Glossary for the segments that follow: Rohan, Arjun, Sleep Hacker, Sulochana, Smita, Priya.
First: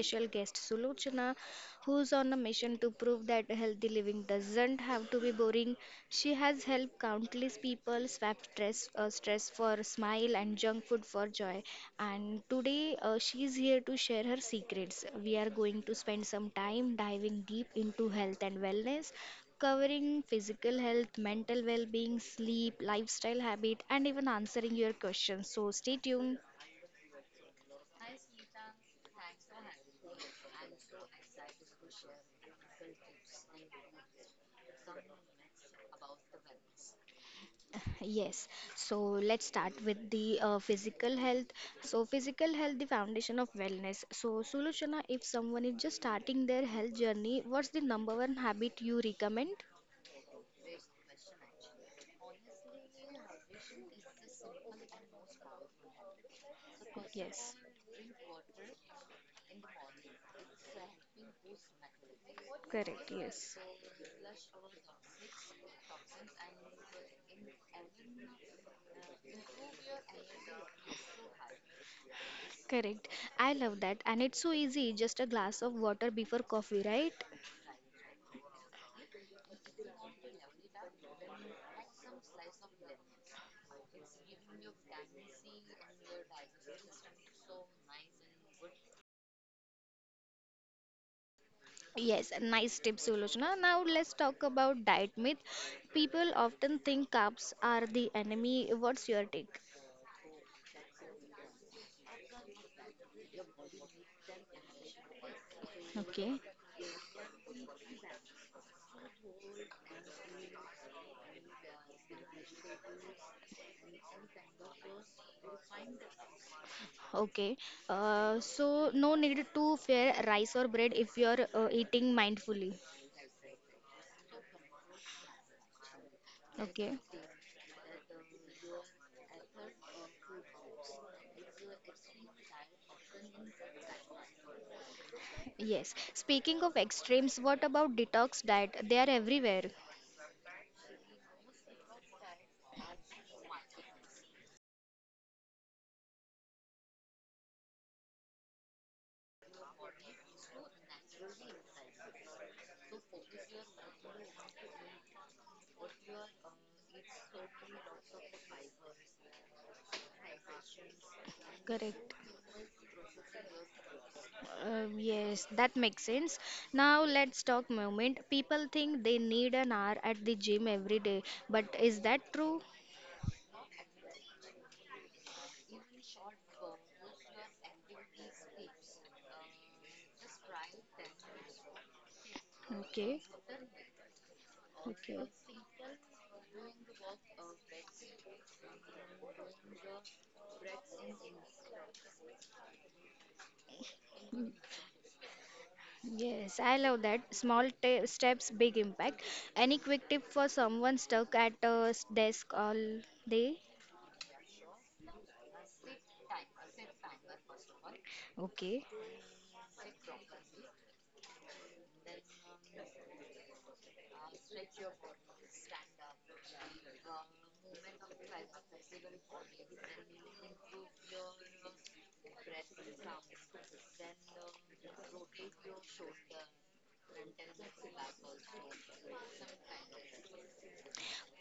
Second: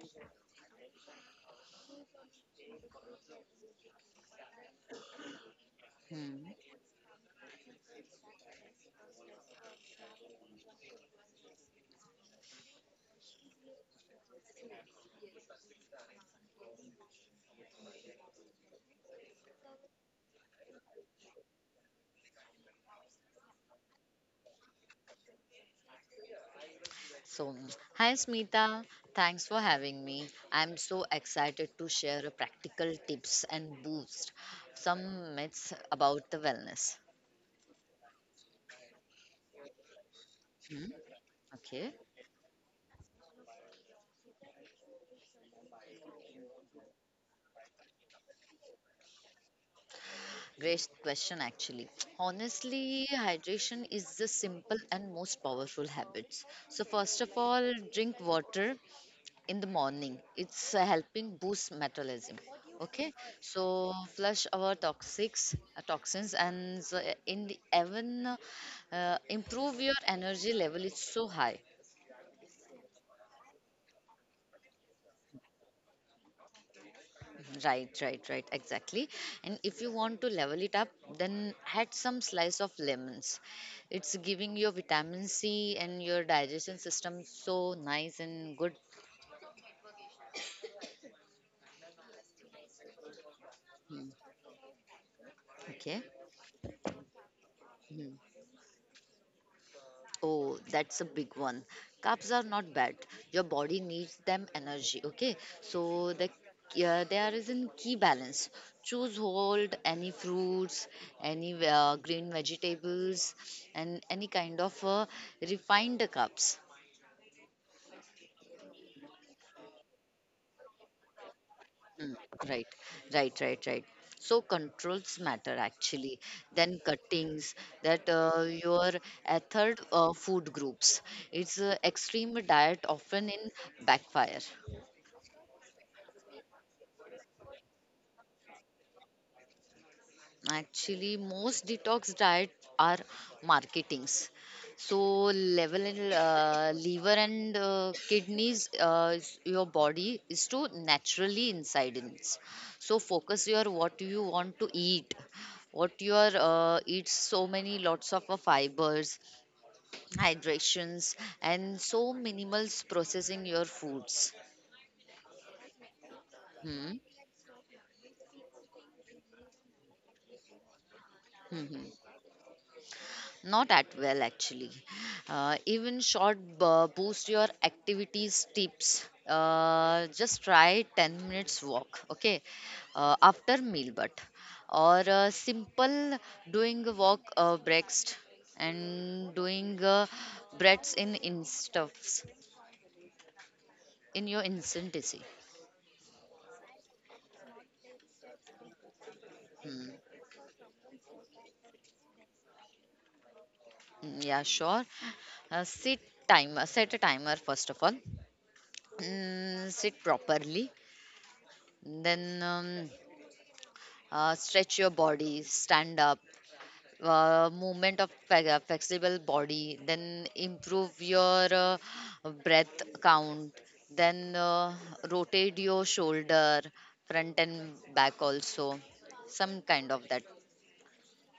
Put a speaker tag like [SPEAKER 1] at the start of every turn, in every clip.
[SPEAKER 1] special guest Sulochana who's on a mission to prove that healthy living doesn't have to be boring. She
[SPEAKER 2] Hmm.
[SPEAKER 1] has helped countless people swap stress for smile and junk food for joy. And today she is here to share her secrets. We are going to spend some time diving deep into health and wellness covering physical health, mental well being, sleep, lifestyle habit, and even answering your questions. So stay tuned.
[SPEAKER 2] So, hi Smita, thanks for having me. I'm so excited to share a practical tips and boost some myths about the wellness.
[SPEAKER 1] Yes, so let's start with the
[SPEAKER 2] Hmm.
[SPEAKER 1] physical health.
[SPEAKER 2] Okay,
[SPEAKER 1] So, physical health, the foundation of wellness. So, Sulochana, if someone is just starting their health journey, what's the number one habit you recommend?
[SPEAKER 2] great question actually. Honestly, hydration is the simple and most powerful habits. So first of
[SPEAKER 1] Yes,
[SPEAKER 2] all, drink water in the morning. It's helping boost metabolism.
[SPEAKER 1] correct.
[SPEAKER 2] Okay,
[SPEAKER 1] Yes,
[SPEAKER 2] so flush our toxics, toxins, and in the even improve your energy level. It's so high.
[SPEAKER 1] correct. I love that. And it's so easy, just a glass of water before coffee, right?
[SPEAKER 2] Mhm. Right, right, right, exactly. And if you want to level it up, then add some slice of lemons. It's giving your vitamin C and your digestion system so nice and good.
[SPEAKER 1] Yes, nice tip, Sulochana. Now
[SPEAKER 2] Mm,
[SPEAKER 1] let's talk about diet myth.
[SPEAKER 2] okay.
[SPEAKER 1] People often think carbs are the
[SPEAKER 2] Hmm.
[SPEAKER 1] enemy. What's your take?
[SPEAKER 2] Oh, that's a big one. Carbs are not bad. Your body needs them energy. Okay, so
[SPEAKER 1] Okay.
[SPEAKER 2] there is a key balance. Choose hold any fruits, any green vegetables, and any kind of refined carbs.
[SPEAKER 1] Okay, so no need to fear rice or bread if you're
[SPEAKER 2] Mm,
[SPEAKER 1] eating
[SPEAKER 2] right,
[SPEAKER 1] mindfully.
[SPEAKER 2] right, right, right. So controls matter actually. Then
[SPEAKER 1] Okay,
[SPEAKER 2] cuttings that your ethered food groups. It's extreme diet often in backfire.
[SPEAKER 1] yes. Speaking of extremes, what about detox diet? They are everywhere.
[SPEAKER 2] Actually, most detox diet are marketings. So level and liver and kidneys, your body is to naturally inside in. It. So focus your what you want to eat, what you are eat so many lots of fibers, hydrations, and so
[SPEAKER 1] Correct.
[SPEAKER 2] minimal processing your foods.
[SPEAKER 1] Yes, that makes sense.
[SPEAKER 2] Hmm.
[SPEAKER 1] Now let's talk movement. People think they need an hour at the gym every day, but
[SPEAKER 2] Hmm, hmm.
[SPEAKER 1] is that true?
[SPEAKER 2] Not at well, actually. Even short boost your activities tips. Just try 10 minutes walk, okay,
[SPEAKER 1] Okay,
[SPEAKER 2] after meal, but or
[SPEAKER 1] okay.
[SPEAKER 2] simple doing a walk breakfast and doing breaths in stuffs in your instantacy.
[SPEAKER 1] Yes, I love that. Small ta steps, big impact. Any
[SPEAKER 2] Hmm.
[SPEAKER 1] quick tip for someone stuck at a desk all day?
[SPEAKER 2] Mm, yeah, sure. Uh, sit Set a timer first of all.
[SPEAKER 1] Okay,
[SPEAKER 2] Sit properly. Then. Stretch your body, stand up, movement of flexible body, then improve your breath count, then rotate your shoulder, front and back also, some kind of that.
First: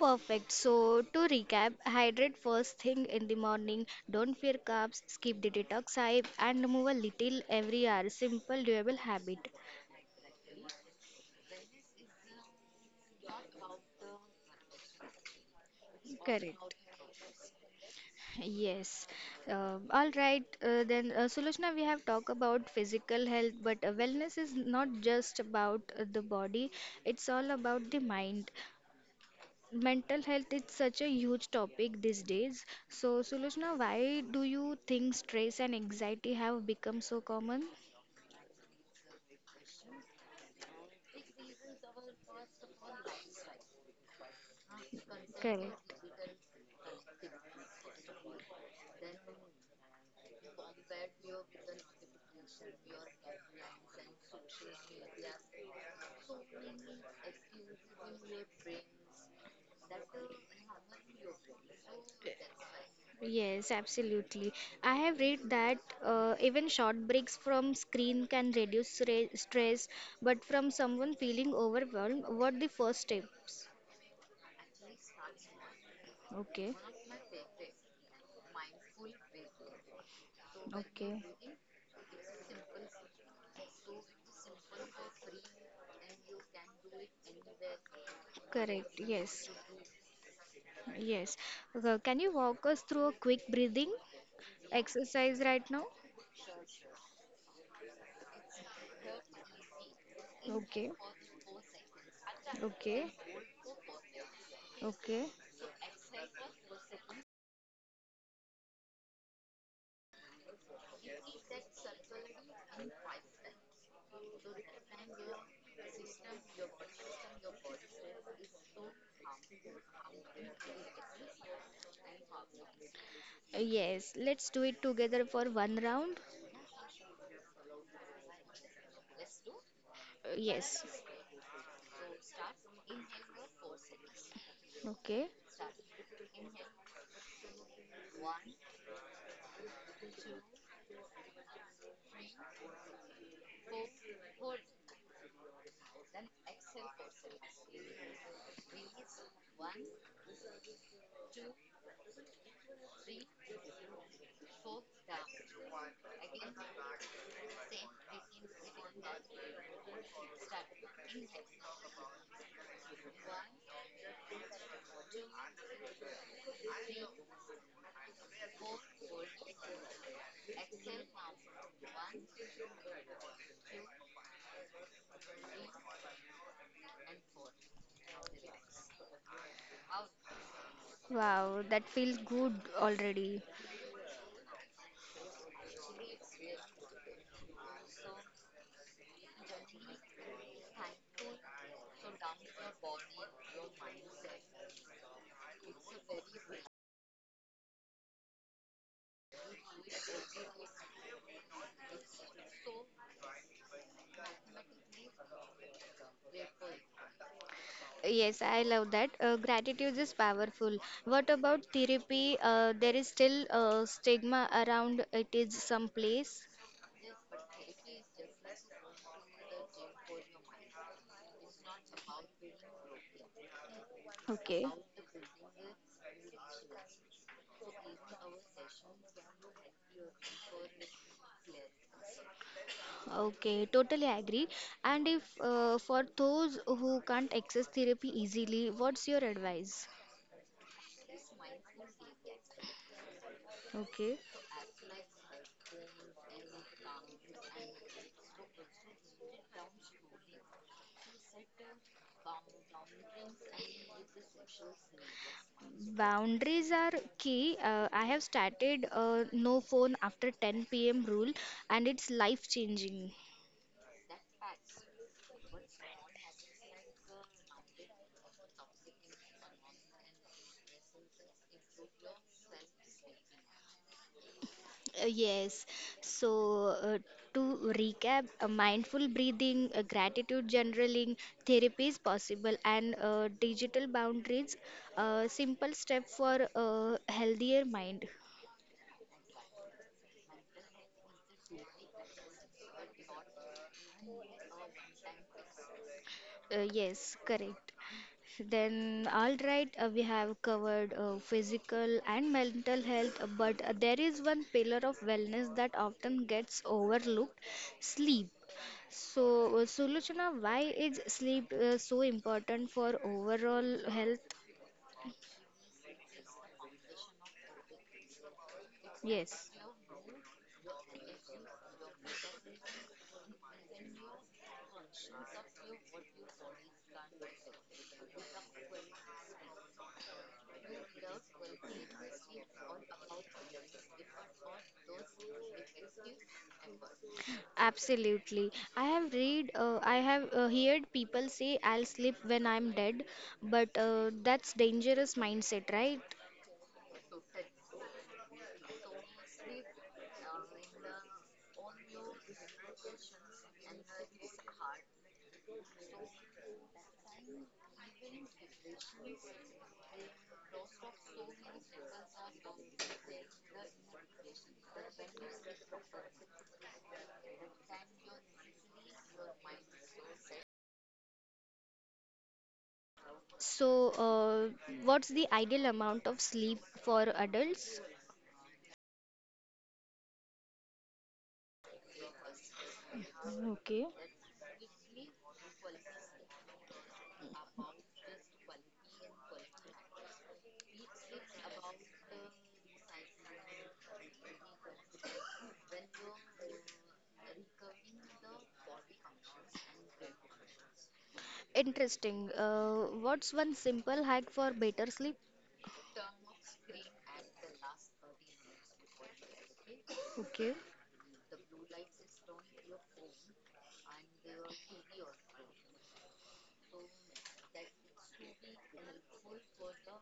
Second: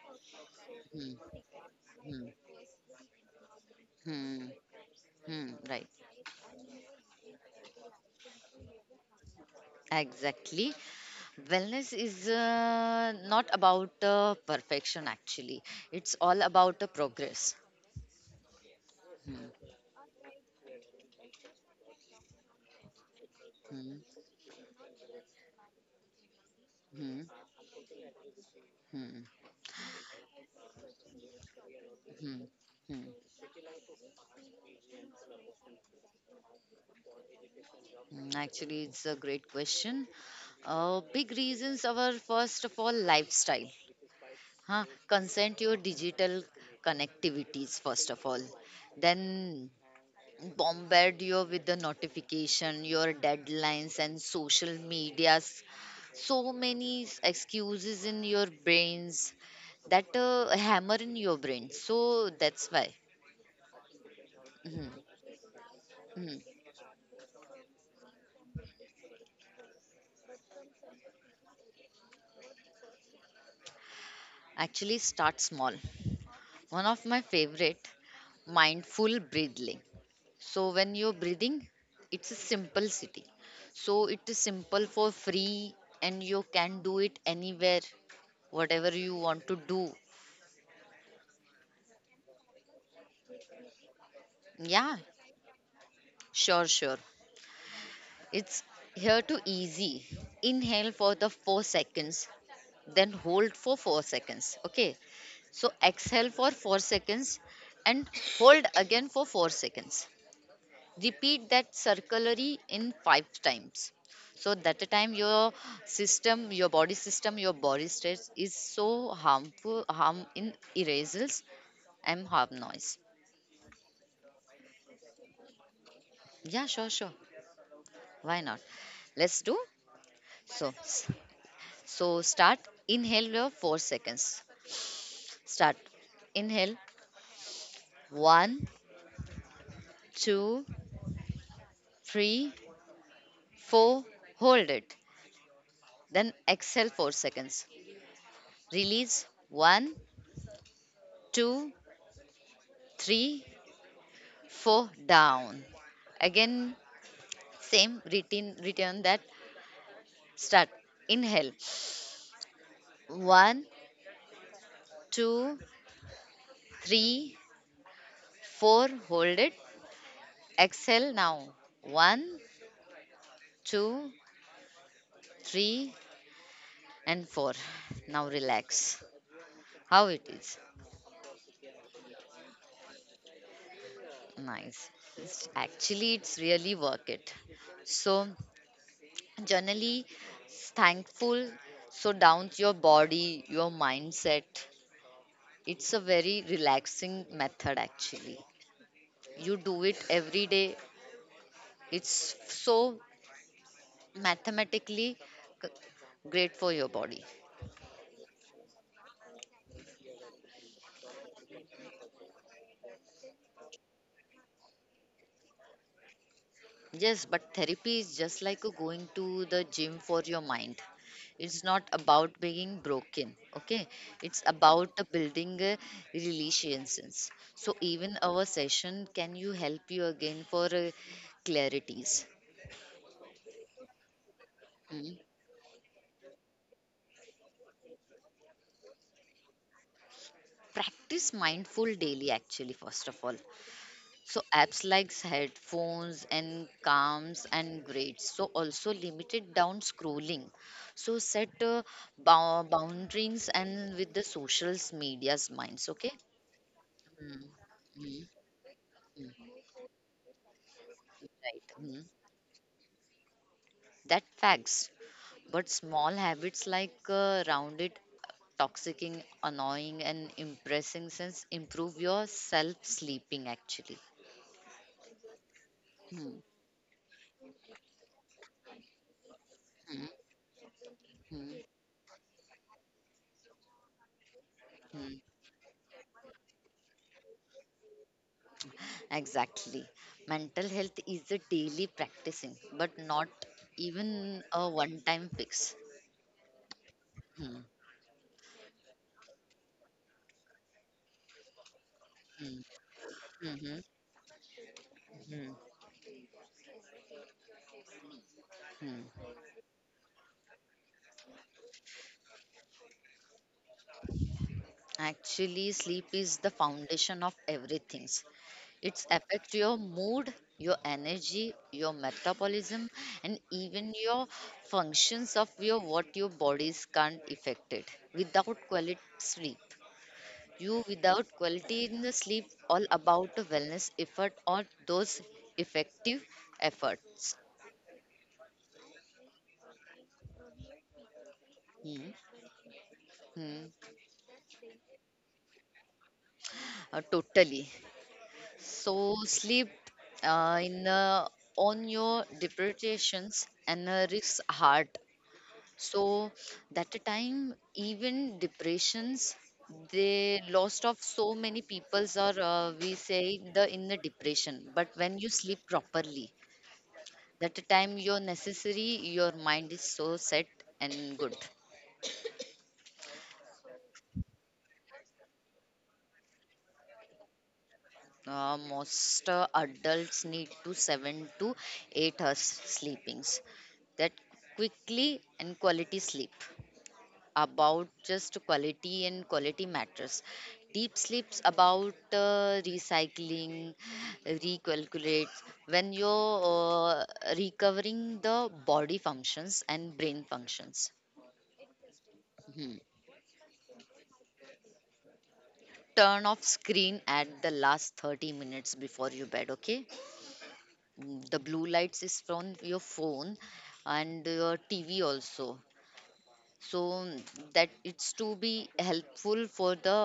[SPEAKER 1] perfect. So,
[SPEAKER 2] Hmm,
[SPEAKER 1] to recap,
[SPEAKER 2] hmm,
[SPEAKER 1] hydrate first thing in the morning, don't
[SPEAKER 2] hmm,
[SPEAKER 1] fear carbs, skip
[SPEAKER 2] hmm,
[SPEAKER 1] the
[SPEAKER 2] right,
[SPEAKER 1] detox hype, and move a little every hour. Simple, doable habit.
[SPEAKER 2] exactly. Wellness is not about perfection actually, it's all
[SPEAKER 1] Correct.
[SPEAKER 2] about the progress.
[SPEAKER 1] Yes.
[SPEAKER 2] Hmm.
[SPEAKER 1] Sulochna, we have talked about physical health, but
[SPEAKER 2] Hmm.
[SPEAKER 1] wellness is not just about the body,
[SPEAKER 2] Hmm.
[SPEAKER 1] it's all about the mind.
[SPEAKER 2] Hmm.
[SPEAKER 1] Mental health is such a huge topic these
[SPEAKER 2] Hmm,
[SPEAKER 1] days.
[SPEAKER 2] hmm.
[SPEAKER 1] So, Sulochna, why do you think stress and anxiety have become so common?
[SPEAKER 2] Actually, it's a great question. Big reasons are first of all lifestyle. Huh? Consent your
[SPEAKER 1] Correct.
[SPEAKER 2] digital connectivities first of all. Then bombard you with the notification, your deadlines and social medias. So many excuses in your brains that hammer in your brain. So that's why.
[SPEAKER 1] Yes, absolutely.
[SPEAKER 2] Mhm,
[SPEAKER 1] I have read that
[SPEAKER 2] mhm.
[SPEAKER 1] even short breaks from screen can reduce stress, but from someone feeling overwhelmed, what the first steps?
[SPEAKER 2] Actually, start small.
[SPEAKER 1] Okay.
[SPEAKER 2] One of my favorite mindful breathing, so when you're
[SPEAKER 1] Okay.
[SPEAKER 2] breathing it's a simple city, so it is simple for free and you can do it anywhere
[SPEAKER 1] Correct.
[SPEAKER 2] whatever you want
[SPEAKER 1] Yes.
[SPEAKER 2] to do.
[SPEAKER 1] Yes. Can you walk us through a quick breathing?
[SPEAKER 2] Yeah,
[SPEAKER 1] Exercise right now?
[SPEAKER 2] sure, it's here to easy. Inhale
[SPEAKER 1] Okay,
[SPEAKER 2] for the 4 seconds, then
[SPEAKER 1] okay,
[SPEAKER 2] hold for 4 seconds, okay,
[SPEAKER 1] okay.
[SPEAKER 2] so exhale for 4 seconds and hold again for 4 seconds. Repeat that circulary in 5 times, so that the time your system, your body system, your body states is so harmful, harm in erasals and harm noise.
[SPEAKER 1] Yes let's do it together for one round.
[SPEAKER 2] Yeah, sure, why not, let's do.
[SPEAKER 1] Uh,
[SPEAKER 2] so
[SPEAKER 1] Yes,
[SPEAKER 2] s- so start inhale your 4 seconds.
[SPEAKER 1] okay.
[SPEAKER 2] Start inhale, one, two, three, four, hold it, then exhale 4 seconds, release, one, two, three, four down. Again, same written return that start. Inhale. One, two, three, four. Hold it. Exhale now. One, two, three, and four. Now relax. How it is?
[SPEAKER 1] Wow, that feels good already.
[SPEAKER 2] Nice. Actually, it's really work it. So generally thankful. So down to your body, your mindset. It's a very relaxing method actually. You do it every day, it's so mathematically c- great for your body.
[SPEAKER 1] Yes I love that. Gratitude is powerful. What about therapy? There is still stigma around it is someplace.
[SPEAKER 2] Yes, but therapy is just like a going to the gym for your mind. It's not about being broken, okay, it's
[SPEAKER 1] Okay.
[SPEAKER 2] about the building a relationships, so even our session can you help you again for clarities.
[SPEAKER 1] Okay, totally agree. And
[SPEAKER 2] Mm.
[SPEAKER 1] if for those who can't access therapy easily, what's your advice?
[SPEAKER 2] Practice mindful daily actually first of all.
[SPEAKER 1] Okay.
[SPEAKER 2] So apps like headphones and calms and grades. So also limited down scrolling. So set boundaries and with the social media's minds. Okay.
[SPEAKER 1] Boundaries are
[SPEAKER 2] Mm.
[SPEAKER 1] key. I have
[SPEAKER 2] Mm.
[SPEAKER 1] started a no phone after 10 p.m. rule,
[SPEAKER 2] Right.
[SPEAKER 1] and
[SPEAKER 2] Mm.
[SPEAKER 1] it's life changing.
[SPEAKER 2] That facts. But small habits like rounded, toxicing, annoying, and impressing sense improve your self sleeping actually.
[SPEAKER 1] Yes So,
[SPEAKER 2] Mm.
[SPEAKER 1] to recap, mindful breathing, gratitude journaling,
[SPEAKER 2] Mm.
[SPEAKER 1] therapy is possible, and digital boundaries,
[SPEAKER 2] Mm.
[SPEAKER 1] simple step for a healthier mind.
[SPEAKER 2] Exactly. Mental health is a daily practicing, but not even a one time fix.
[SPEAKER 1] Yes,
[SPEAKER 2] Hmm,
[SPEAKER 1] correct. Then we have covered physical and
[SPEAKER 2] hmm,
[SPEAKER 1] mental health, uh,
[SPEAKER 2] mhm,
[SPEAKER 1] but uh,
[SPEAKER 2] mhm,
[SPEAKER 1] there is one pillar of wellness
[SPEAKER 2] hmm.
[SPEAKER 1] that often gets overlooked, sleep. So,
[SPEAKER 2] Hmm.
[SPEAKER 1] Suluchana, why is sleep so important for overall health?
[SPEAKER 2] Actually, sleep is the foundation of everything. It
[SPEAKER 1] Yes.
[SPEAKER 2] affects your mood, your energy, your metabolism, and even your functions of your what your bodies can't affect it without quality sleep. You without quality in the sleep, all about the wellness effort or those effective efforts.
[SPEAKER 1] Absolutely. I have heard people say, I'll
[SPEAKER 2] Hmm.
[SPEAKER 1] sleep when I'm dead,
[SPEAKER 2] Hmm.
[SPEAKER 1] but that's dangerous mindset, right?
[SPEAKER 2] Totally. So sleep in on your depressions and risks heart. So that time even depressions they lost of so many peoples are we say the in the depression, but when you sleep properly, that time you're necessary, your mind is so set and good.
[SPEAKER 1] So, what's the ideal amount of sleep for adults?
[SPEAKER 2] Most adults need to 7 to 8 hours sleepings.
[SPEAKER 1] Okay.
[SPEAKER 2] That quickly and quality sleep. About just quality and quality matters. Deep sleeps about recycling, recalculates when you're uh, recovering the body functions and brain functions.
[SPEAKER 1] Interesting.
[SPEAKER 2] Hmm.
[SPEAKER 1] What's one simple hack for better sleep?
[SPEAKER 2] Turn off screen at the last 30 minutes before you bed, okay.
[SPEAKER 1] Okay.
[SPEAKER 2] The blue lights is from your phone and your tv also. So that it's to be helpful for the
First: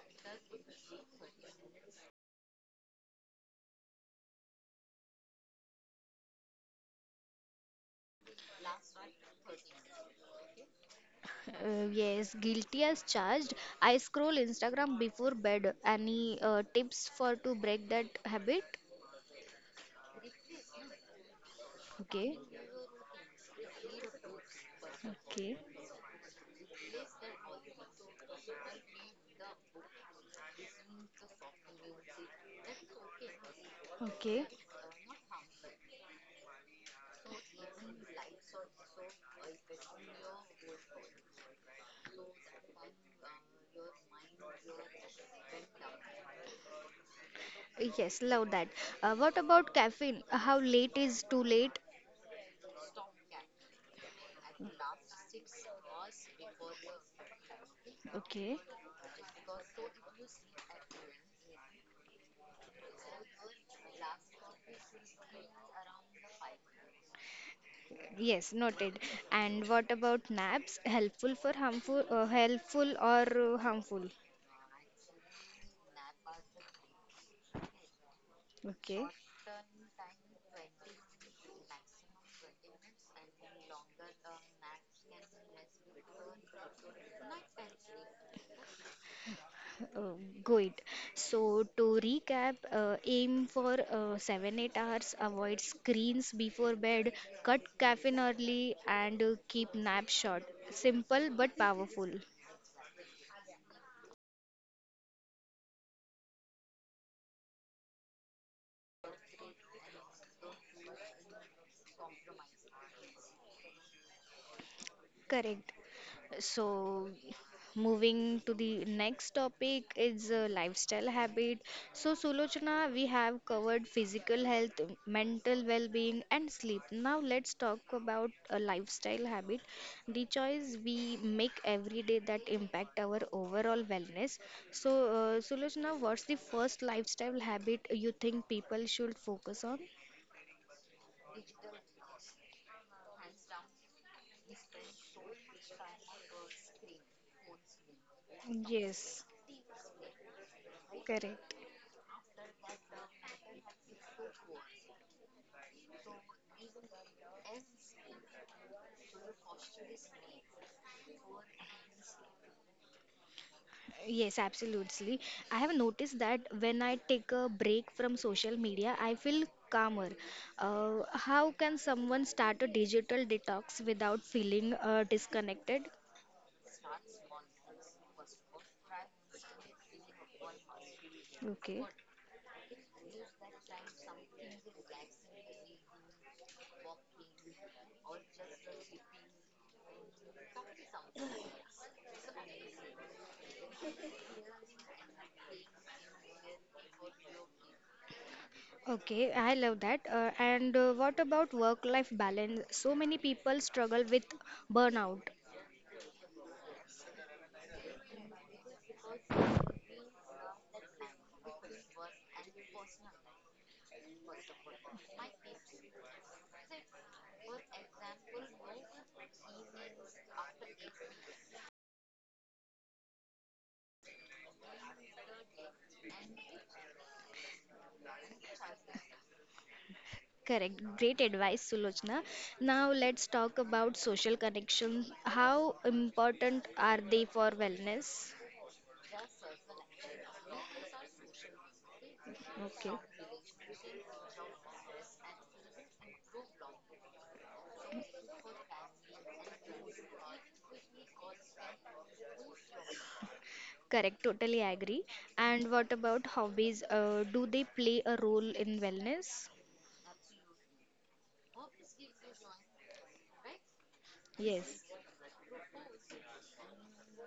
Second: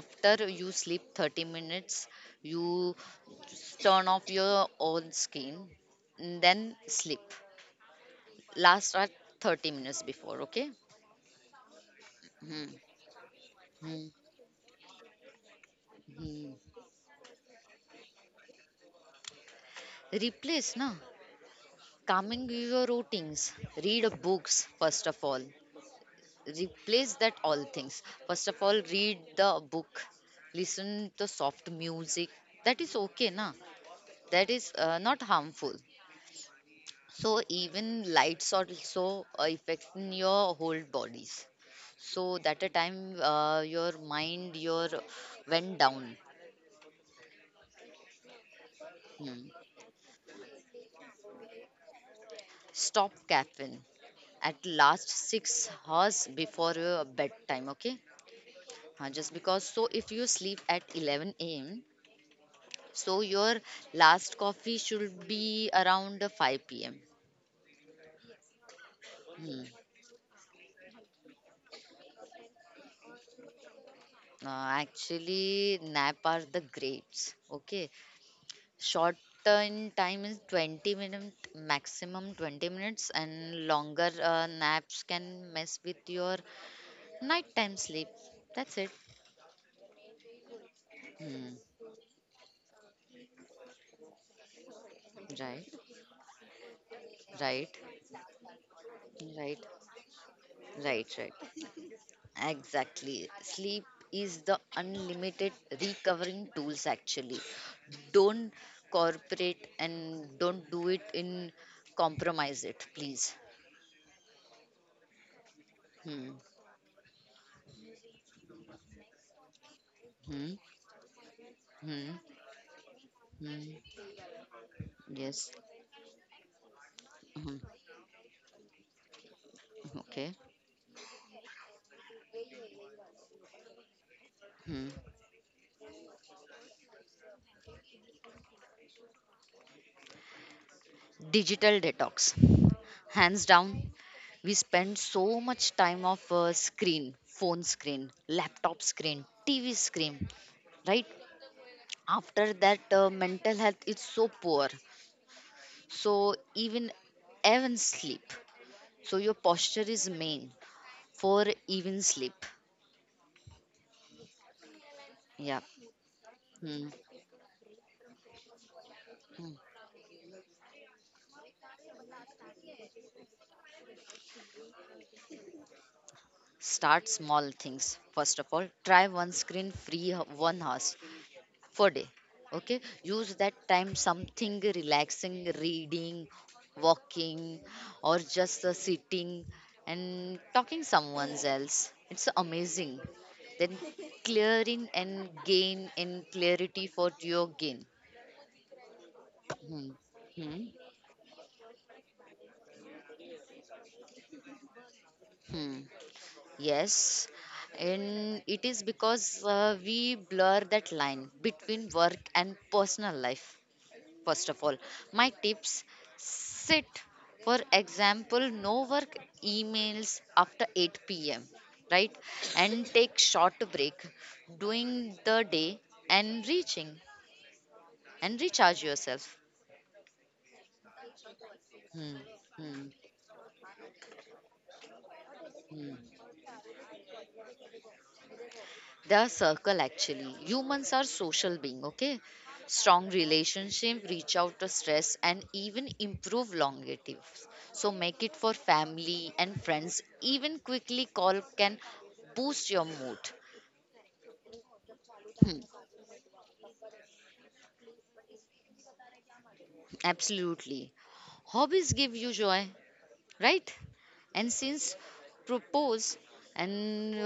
[SPEAKER 2] after you sleep 30 minutes. You just turn off your own screen and then sleep last at 30 minutes before, okay.
[SPEAKER 1] Yes,
[SPEAKER 2] Hmm.
[SPEAKER 1] guilty as charged. I
[SPEAKER 2] Hmm.
[SPEAKER 1] scroll Instagram before bed. Any
[SPEAKER 2] Hmm.
[SPEAKER 1] tips for to break that habit?
[SPEAKER 2] Replace na,
[SPEAKER 1] Okay.
[SPEAKER 2] calming your routines. Read books first of all.
[SPEAKER 1] Okay.
[SPEAKER 2] Replace that all things. First of all, read the book. Listen to soft music. That is okay, na?
[SPEAKER 1] Okay.
[SPEAKER 2] That is not harmful. So even lights also affects in your whole bodies. So that a time your mind your went down.
[SPEAKER 1] Yes, love that. What
[SPEAKER 2] Hmm.
[SPEAKER 1] about caffeine? How late is too late?
[SPEAKER 2] Stop caffeine at last 6 hours before your bedtime. Okay,
[SPEAKER 1] Okay.
[SPEAKER 2] Just because so if you sleep at 11 a.m. so your last coffee should be around 5 p.m.
[SPEAKER 1] Yes, noted.
[SPEAKER 2] Hmm.
[SPEAKER 1] And what about naps? Helpful or harmful?
[SPEAKER 2] Actually nap are the grapes. Okay.
[SPEAKER 1] Okay,
[SPEAKER 2] Short turn time is 20 minutes, maximum 20 minutes, and longer naps can mess with your nighttime sleep. That's it.
[SPEAKER 1] uh, good. So
[SPEAKER 2] Hmm.
[SPEAKER 1] to recap, aim for 7-8 hours, avoid
[SPEAKER 2] Right.
[SPEAKER 1] screens before bed, cut
[SPEAKER 2] Right.
[SPEAKER 1] caffeine early, and
[SPEAKER 2] Right.
[SPEAKER 1] keep nap short.
[SPEAKER 2] Right.
[SPEAKER 1] Simple
[SPEAKER 2] Right.
[SPEAKER 1] but powerful.
[SPEAKER 2] Exactly. Sleep is the unlimited recovering tools actually. Don't corporate and don't do it in compromise it, please.
[SPEAKER 1] Correct.
[SPEAKER 2] Hmm.
[SPEAKER 1] So, moving to the next topic is
[SPEAKER 2] Hmm.
[SPEAKER 1] lifestyle habit. So,
[SPEAKER 2] Hmm.
[SPEAKER 1] Sulochana, we have
[SPEAKER 2] Hmm.
[SPEAKER 1] covered physical health,
[SPEAKER 2] Yes.
[SPEAKER 1] mental well-being, and sleep. Now, let's
[SPEAKER 2] Hmm.
[SPEAKER 1] talk about a lifestyle habit, the
[SPEAKER 2] Okay.
[SPEAKER 1] choice we make every day that impact our overall wellness.
[SPEAKER 2] Hmm.
[SPEAKER 1] So, Sulochana, what's the first lifestyle habit you think people should focus on?
[SPEAKER 2] Digital detox. Hands down, we spend so much time of screen, phone screen, laptop
[SPEAKER 1] Yes,
[SPEAKER 2] screen, TV screen, right?
[SPEAKER 1] correct.
[SPEAKER 2] After that, mental health is so poor, so even even sleep, so your posture is main for even sleep,
[SPEAKER 1] Yes, absolutely. I
[SPEAKER 2] yeah.
[SPEAKER 1] have noticed that when
[SPEAKER 2] Hmm.
[SPEAKER 1] I take a break from social media, I feel
[SPEAKER 2] Hmm.
[SPEAKER 1] calmer. How can someone start a digital detox without feeling disconnected?
[SPEAKER 2] Start small things. First of all try one screen free 1 hours
[SPEAKER 1] Okay.
[SPEAKER 2] per day, okay. Use that time something relaxing, reading, walking, or just sitting and talking someone else, it's amazing. Then clearing and gain and clarity for your gain.
[SPEAKER 1] Okay, I love
[SPEAKER 2] Hmm.
[SPEAKER 1] that. Uh,
[SPEAKER 2] Hmm.
[SPEAKER 1] and uh, what about work life balance? So many people struggle with burnout.
[SPEAKER 2] Hmm. Yes, and it is because we blur that line between work and personal life. First of all, my tips sit. For example, no work emails after 8 p.m., right? And take short break during the day and reaching and recharge yourself.
[SPEAKER 1] Correct. Great advice,
[SPEAKER 2] Hmm.
[SPEAKER 1] Sulochna.
[SPEAKER 2] Hmm.
[SPEAKER 1] Now let's talk about social connections. How
[SPEAKER 2] Hmm.
[SPEAKER 1] important are they for wellness?
[SPEAKER 2] The circle actually humans are social being, okay.
[SPEAKER 1] Okay.
[SPEAKER 2] Strong relationship reach out to stress and even improve longevity, so make it for family and friends, even quickly call can boost your mood.
[SPEAKER 1] Correct, totally agree.
[SPEAKER 2] Hmm,
[SPEAKER 1] And what about hobbies? Do they play a role in wellness?
[SPEAKER 2] absolutely, hobbies give you joy, right? And
[SPEAKER 1] Yes,
[SPEAKER 2] since propose and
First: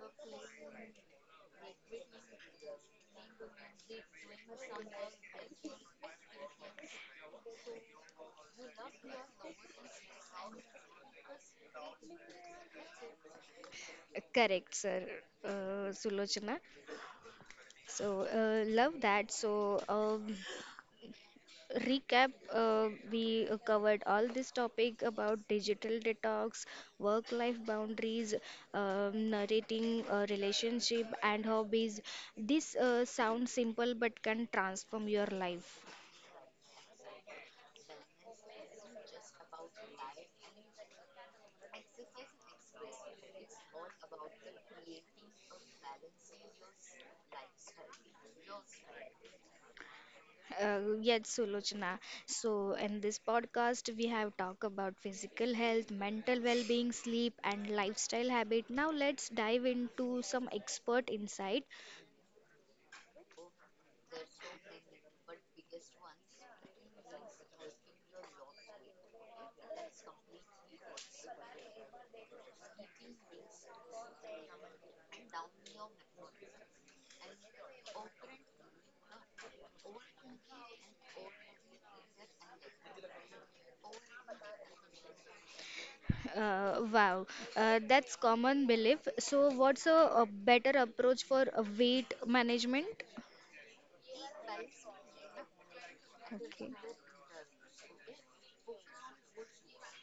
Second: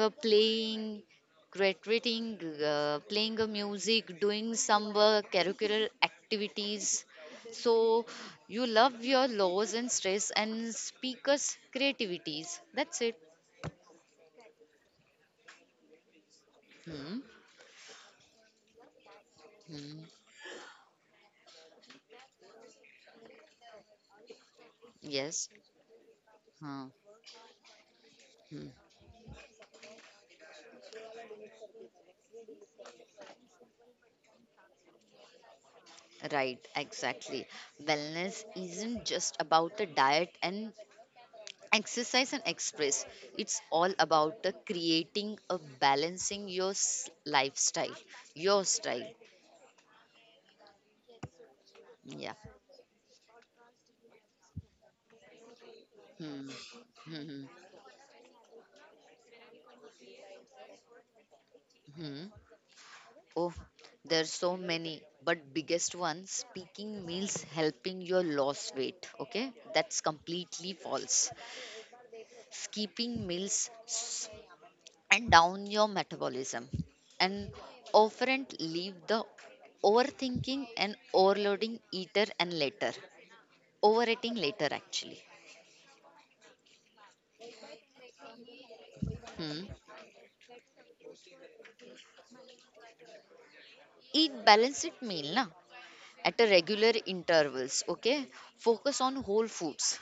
[SPEAKER 2] playing, graduating, playing a music, doing some curricular activities. So you love your laws and stress and speakers' creativities. That's it.
[SPEAKER 1] correct, sir. Sulochana.
[SPEAKER 2] Hmm.
[SPEAKER 1] So, love that. So,
[SPEAKER 2] Hmm.
[SPEAKER 1] recap we covered all this topic
[SPEAKER 2] Yes.
[SPEAKER 1] about digital detox,
[SPEAKER 2] Huh.
[SPEAKER 1] work life boundaries,
[SPEAKER 2] Hmm.
[SPEAKER 1] narrating relationship, and hobbies. This sounds simple but can transform your life.
[SPEAKER 2] Right, exactly. Wellness isn't just about a diet and exercise and express, it's all about the creating a balancing your lifestyle your style.
[SPEAKER 1] Yes, Sulochana.
[SPEAKER 2] Yeah.
[SPEAKER 1] So, in this podcast, we have talked about physical health, mental
[SPEAKER 2] Hmm.
[SPEAKER 1] well-being, sleep,
[SPEAKER 2] Hmm.
[SPEAKER 1] and lifestyle habit. Now, let's dive into some expert insight.
[SPEAKER 2] Hmm. Oh, there's so many, but biggest one speaking meals helping your loss weight, okay, that's completely false. Skipping meals and down your metabolism and often leave the overthinking and overloading eater and later. Overeating later, actually.
[SPEAKER 1] Wow, that's common belief. So, what's
[SPEAKER 2] Hmm.
[SPEAKER 1] a better approach for weight management?
[SPEAKER 2] Eat balanced meal na, at a
[SPEAKER 1] Okay.
[SPEAKER 2] regular intervals. Okay. Focus on whole foods,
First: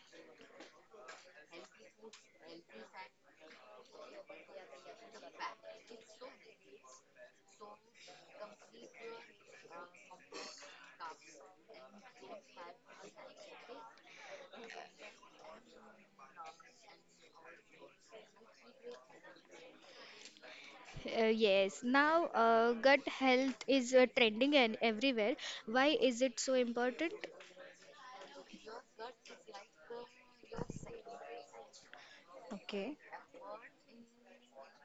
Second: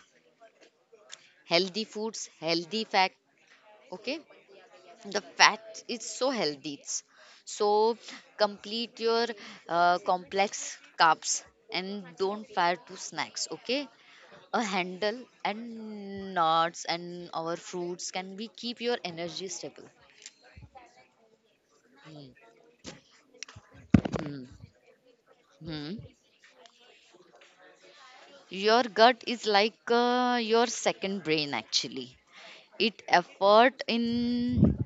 [SPEAKER 2] healthy foods, healthy fat. Okay. The fat is so healthy. It's so complete your complex carbs and don't fire to snacks. Okay. A handle and nuts and our fruits can be keep your energy stable.
[SPEAKER 1] Yes, now gut health is
[SPEAKER 2] Hmm.
[SPEAKER 1] trending and everywhere. Why
[SPEAKER 2] Hmm.
[SPEAKER 1] is it so important?
[SPEAKER 2] Your gut is like your second brain actually.
[SPEAKER 1] Okay.
[SPEAKER 2] It effort in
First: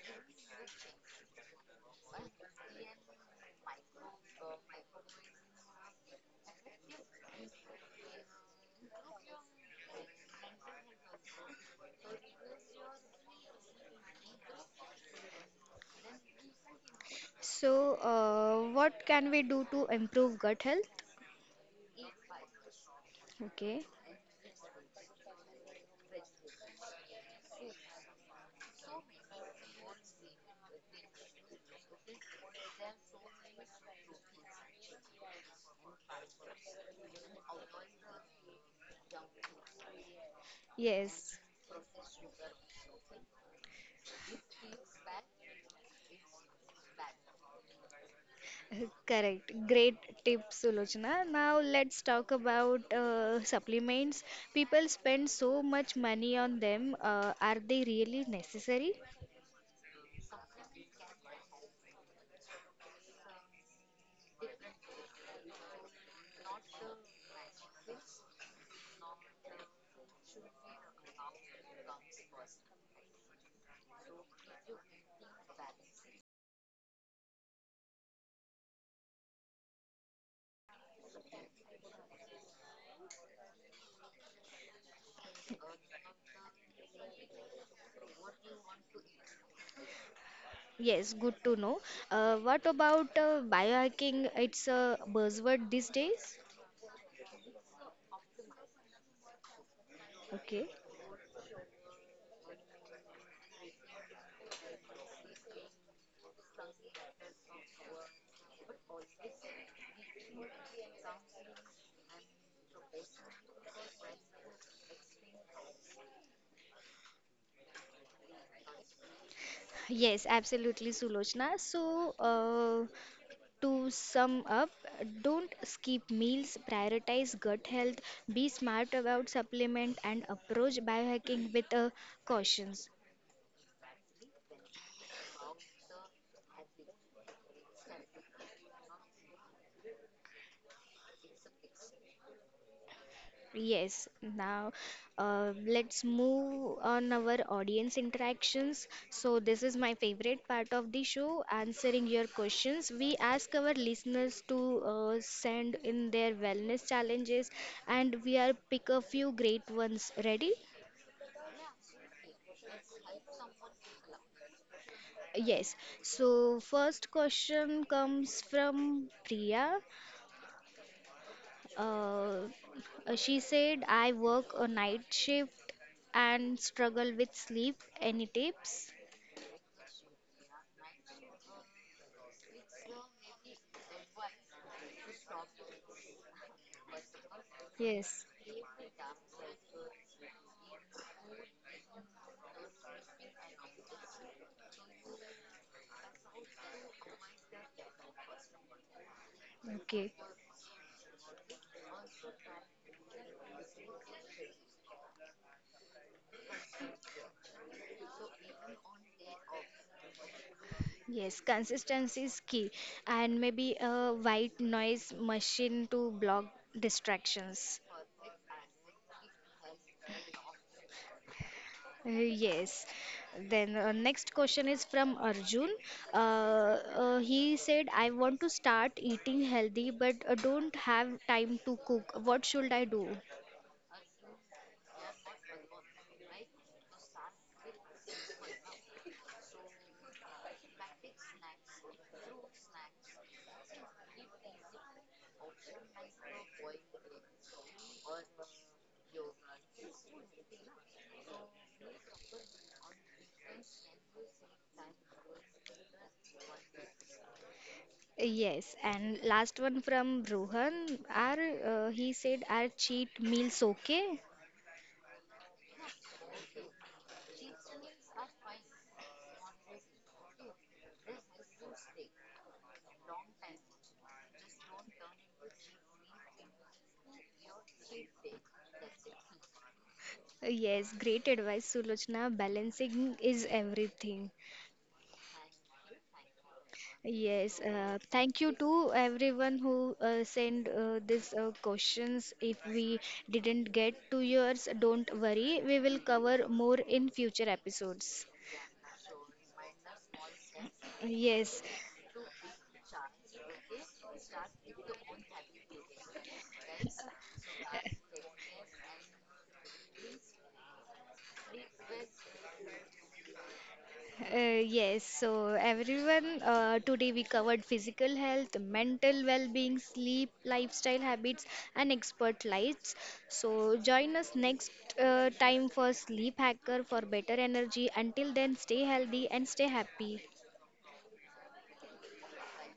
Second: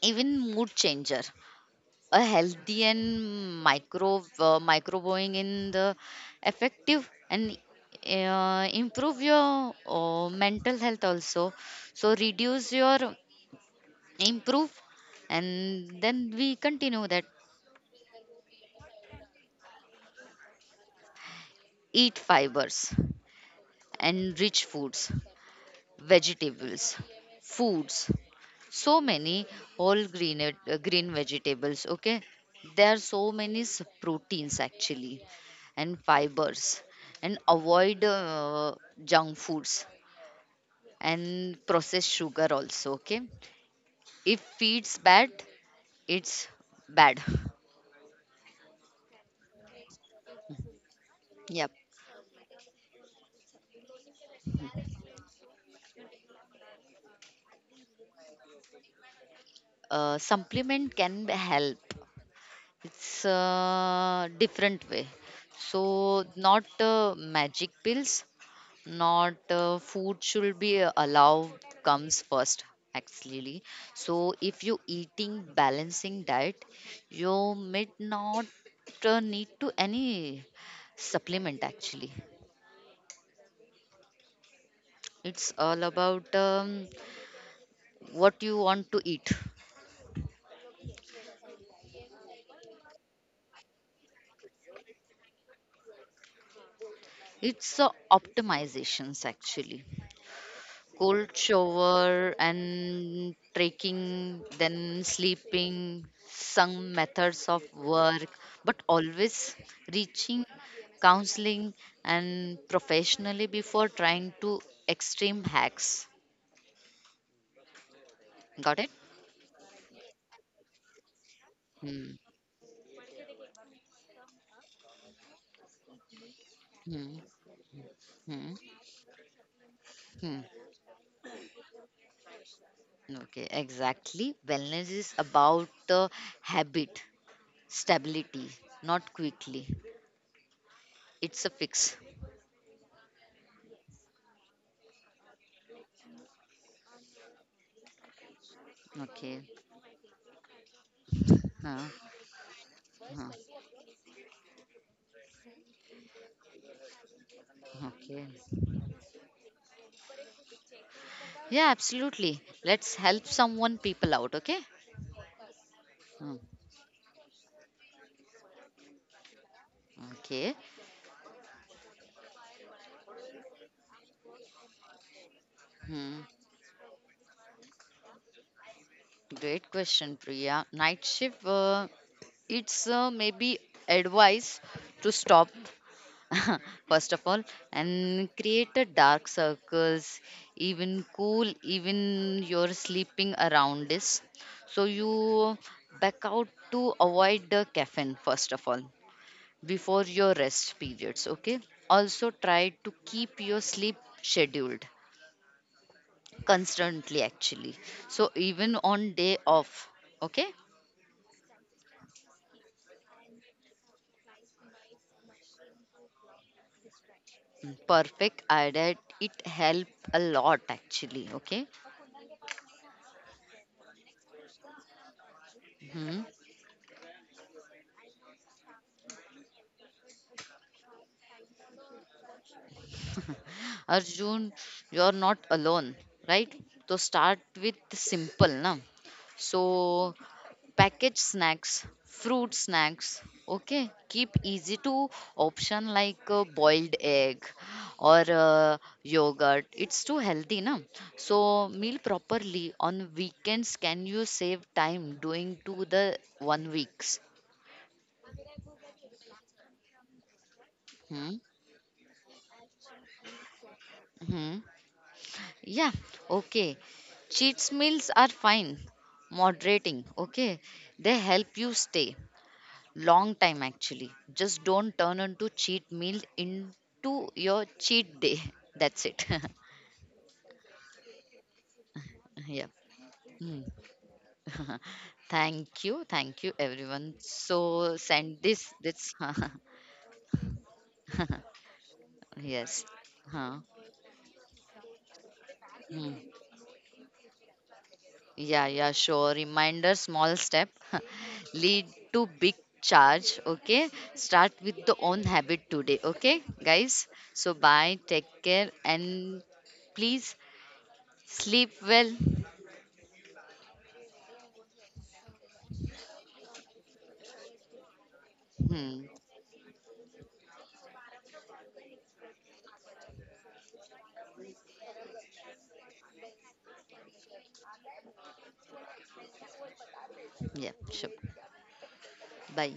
[SPEAKER 2] even mood changer. A healthy and microbiome in the effective and improve your mental health also. So reduce your improve and then we continue that.
[SPEAKER 1] So, what can we do to improve gut health?
[SPEAKER 2] Eat fibers
[SPEAKER 1] Okay.
[SPEAKER 2] and rich foods, vegetables, foods, so many all green green vegetables, okay, there are so many proteins actually and fibers, and avoid junk foods
[SPEAKER 1] Yes,
[SPEAKER 2] and processed sugar also, okay, if feeds bad it's bad.
[SPEAKER 1] correct. Great tip, Sulochana. Now
[SPEAKER 2] Yep.
[SPEAKER 1] let's talk about supplements. People spend so much money on them. Are they really necessary?
[SPEAKER 2] Supplement can be help. It's a different way, so not magic pills, not food should be allowed, comes first actually. So if you eating balancing diet you may not need to any supplement actually, it's all about what you want to eat.
[SPEAKER 1] Yes, good to know. What about biohacking? It's a buzzword these days.
[SPEAKER 2] It's optimizations actually.
[SPEAKER 1] Okay.
[SPEAKER 2] Cold shower and trekking, then sleeping, some methods of work, but always reaching counseling and professionally before trying to extreme hacks. Got it?
[SPEAKER 1] Yes, absolutely, Sulochana.
[SPEAKER 2] Hmm.
[SPEAKER 1] So, to sum up, don't skip meals,
[SPEAKER 2] Hmm.
[SPEAKER 1] prioritize gut health, be
[SPEAKER 2] Hmm.
[SPEAKER 1] smart about supplement and
[SPEAKER 2] Hmm.
[SPEAKER 1] approach biohacking with a cautions.
[SPEAKER 2] Okay, exactly. Wellness is about habit, stability, not quickly. It's a fix.
[SPEAKER 1] Yes, now let's move on our audience interactions. So
[SPEAKER 2] Okay.
[SPEAKER 1] this is my favorite part of the show,
[SPEAKER 2] Huh.
[SPEAKER 1] answering your questions. We
[SPEAKER 2] Huh.
[SPEAKER 1] ask our listeners to send in their wellness challenges and
[SPEAKER 2] Okay.
[SPEAKER 1] we are pick a few great ones. Ready?
[SPEAKER 2] Yeah, absolutely. Let's help someone people out, okay?
[SPEAKER 1] Yes.
[SPEAKER 2] Hmm,
[SPEAKER 1] So first question comes from Priya.
[SPEAKER 2] okay.
[SPEAKER 1] Uh, she said, "I work a night shift
[SPEAKER 2] Hmm.
[SPEAKER 1] and struggle with sleep. Any tips?"
[SPEAKER 2] Great question, Priya. Night shift, it's maybe advice to stop, first of all,
[SPEAKER 1] Yes.
[SPEAKER 2] and create a dark circles, even cool, even your sleeping around is. So you back out to avoid the caffeine, first of all, before
[SPEAKER 1] Okay.
[SPEAKER 2] your rest periods, okay. Also try to keep your sleep scheduled constantly actually, so even on day off, okay.
[SPEAKER 1] Yes, consistency is key, and maybe a white noise machine to block
[SPEAKER 2] Mm,
[SPEAKER 1] distractions.
[SPEAKER 2] perfect, I did it help a lot actually, okay.
[SPEAKER 1] Yes Then next question is from Arjun. Uh,
[SPEAKER 2] Hmm.
[SPEAKER 1] he said, I want to start eating healthy, but don't have time to cook. What should I do?
[SPEAKER 2] Arjun, you're not alone, right? So start with simple, na? So package snacks, fruit snacks. Okay, keep easy to option like boiled egg or yogurt. It's too healthy, na? So meal properly on weekends. Can you save time doing to the 1 weeks?
[SPEAKER 1] Yes. And last one from Rohan.
[SPEAKER 2] Hmm?
[SPEAKER 1] Are He said, are cheat meals okay?
[SPEAKER 2] Hmm? Yeah, okay. Cheats meals are fine. Moderating, okay. They help you stay long time actually. Just don't turn into cheat meal into your cheat day. That's it.
[SPEAKER 1] Yes Great advice, Sulochna.
[SPEAKER 2] Yeah.
[SPEAKER 1] Balancing is
[SPEAKER 2] Mm.
[SPEAKER 1] everything.
[SPEAKER 2] Thank you. Thank you everyone.
[SPEAKER 1] Yes,
[SPEAKER 2] So send
[SPEAKER 1] thank you
[SPEAKER 2] this
[SPEAKER 1] to
[SPEAKER 2] this
[SPEAKER 1] everyone who sent these questions. If
[SPEAKER 2] yes.
[SPEAKER 1] we
[SPEAKER 2] Huh.
[SPEAKER 1] didn't get to yours, don't worry, we will
[SPEAKER 2] Mm.
[SPEAKER 1] cover more in future episodes.
[SPEAKER 2] Yeah, yeah, sure. Reminder, small step
[SPEAKER 1] Yes,
[SPEAKER 2] lead to big charge. Okay. Start with the own habit today. Okay, guys. So bye, take care, and please sleep well.
[SPEAKER 1] uh, yes. So, everyone, today we covered physical health,
[SPEAKER 2] Hmm.
[SPEAKER 1] mental well being, sleep, lifestyle habits, and expert lights. So, join us next time for Sleep Hacker for better energy. Until then, stay healthy and stay happy.
[SPEAKER 2] Yeah, sure. Bye.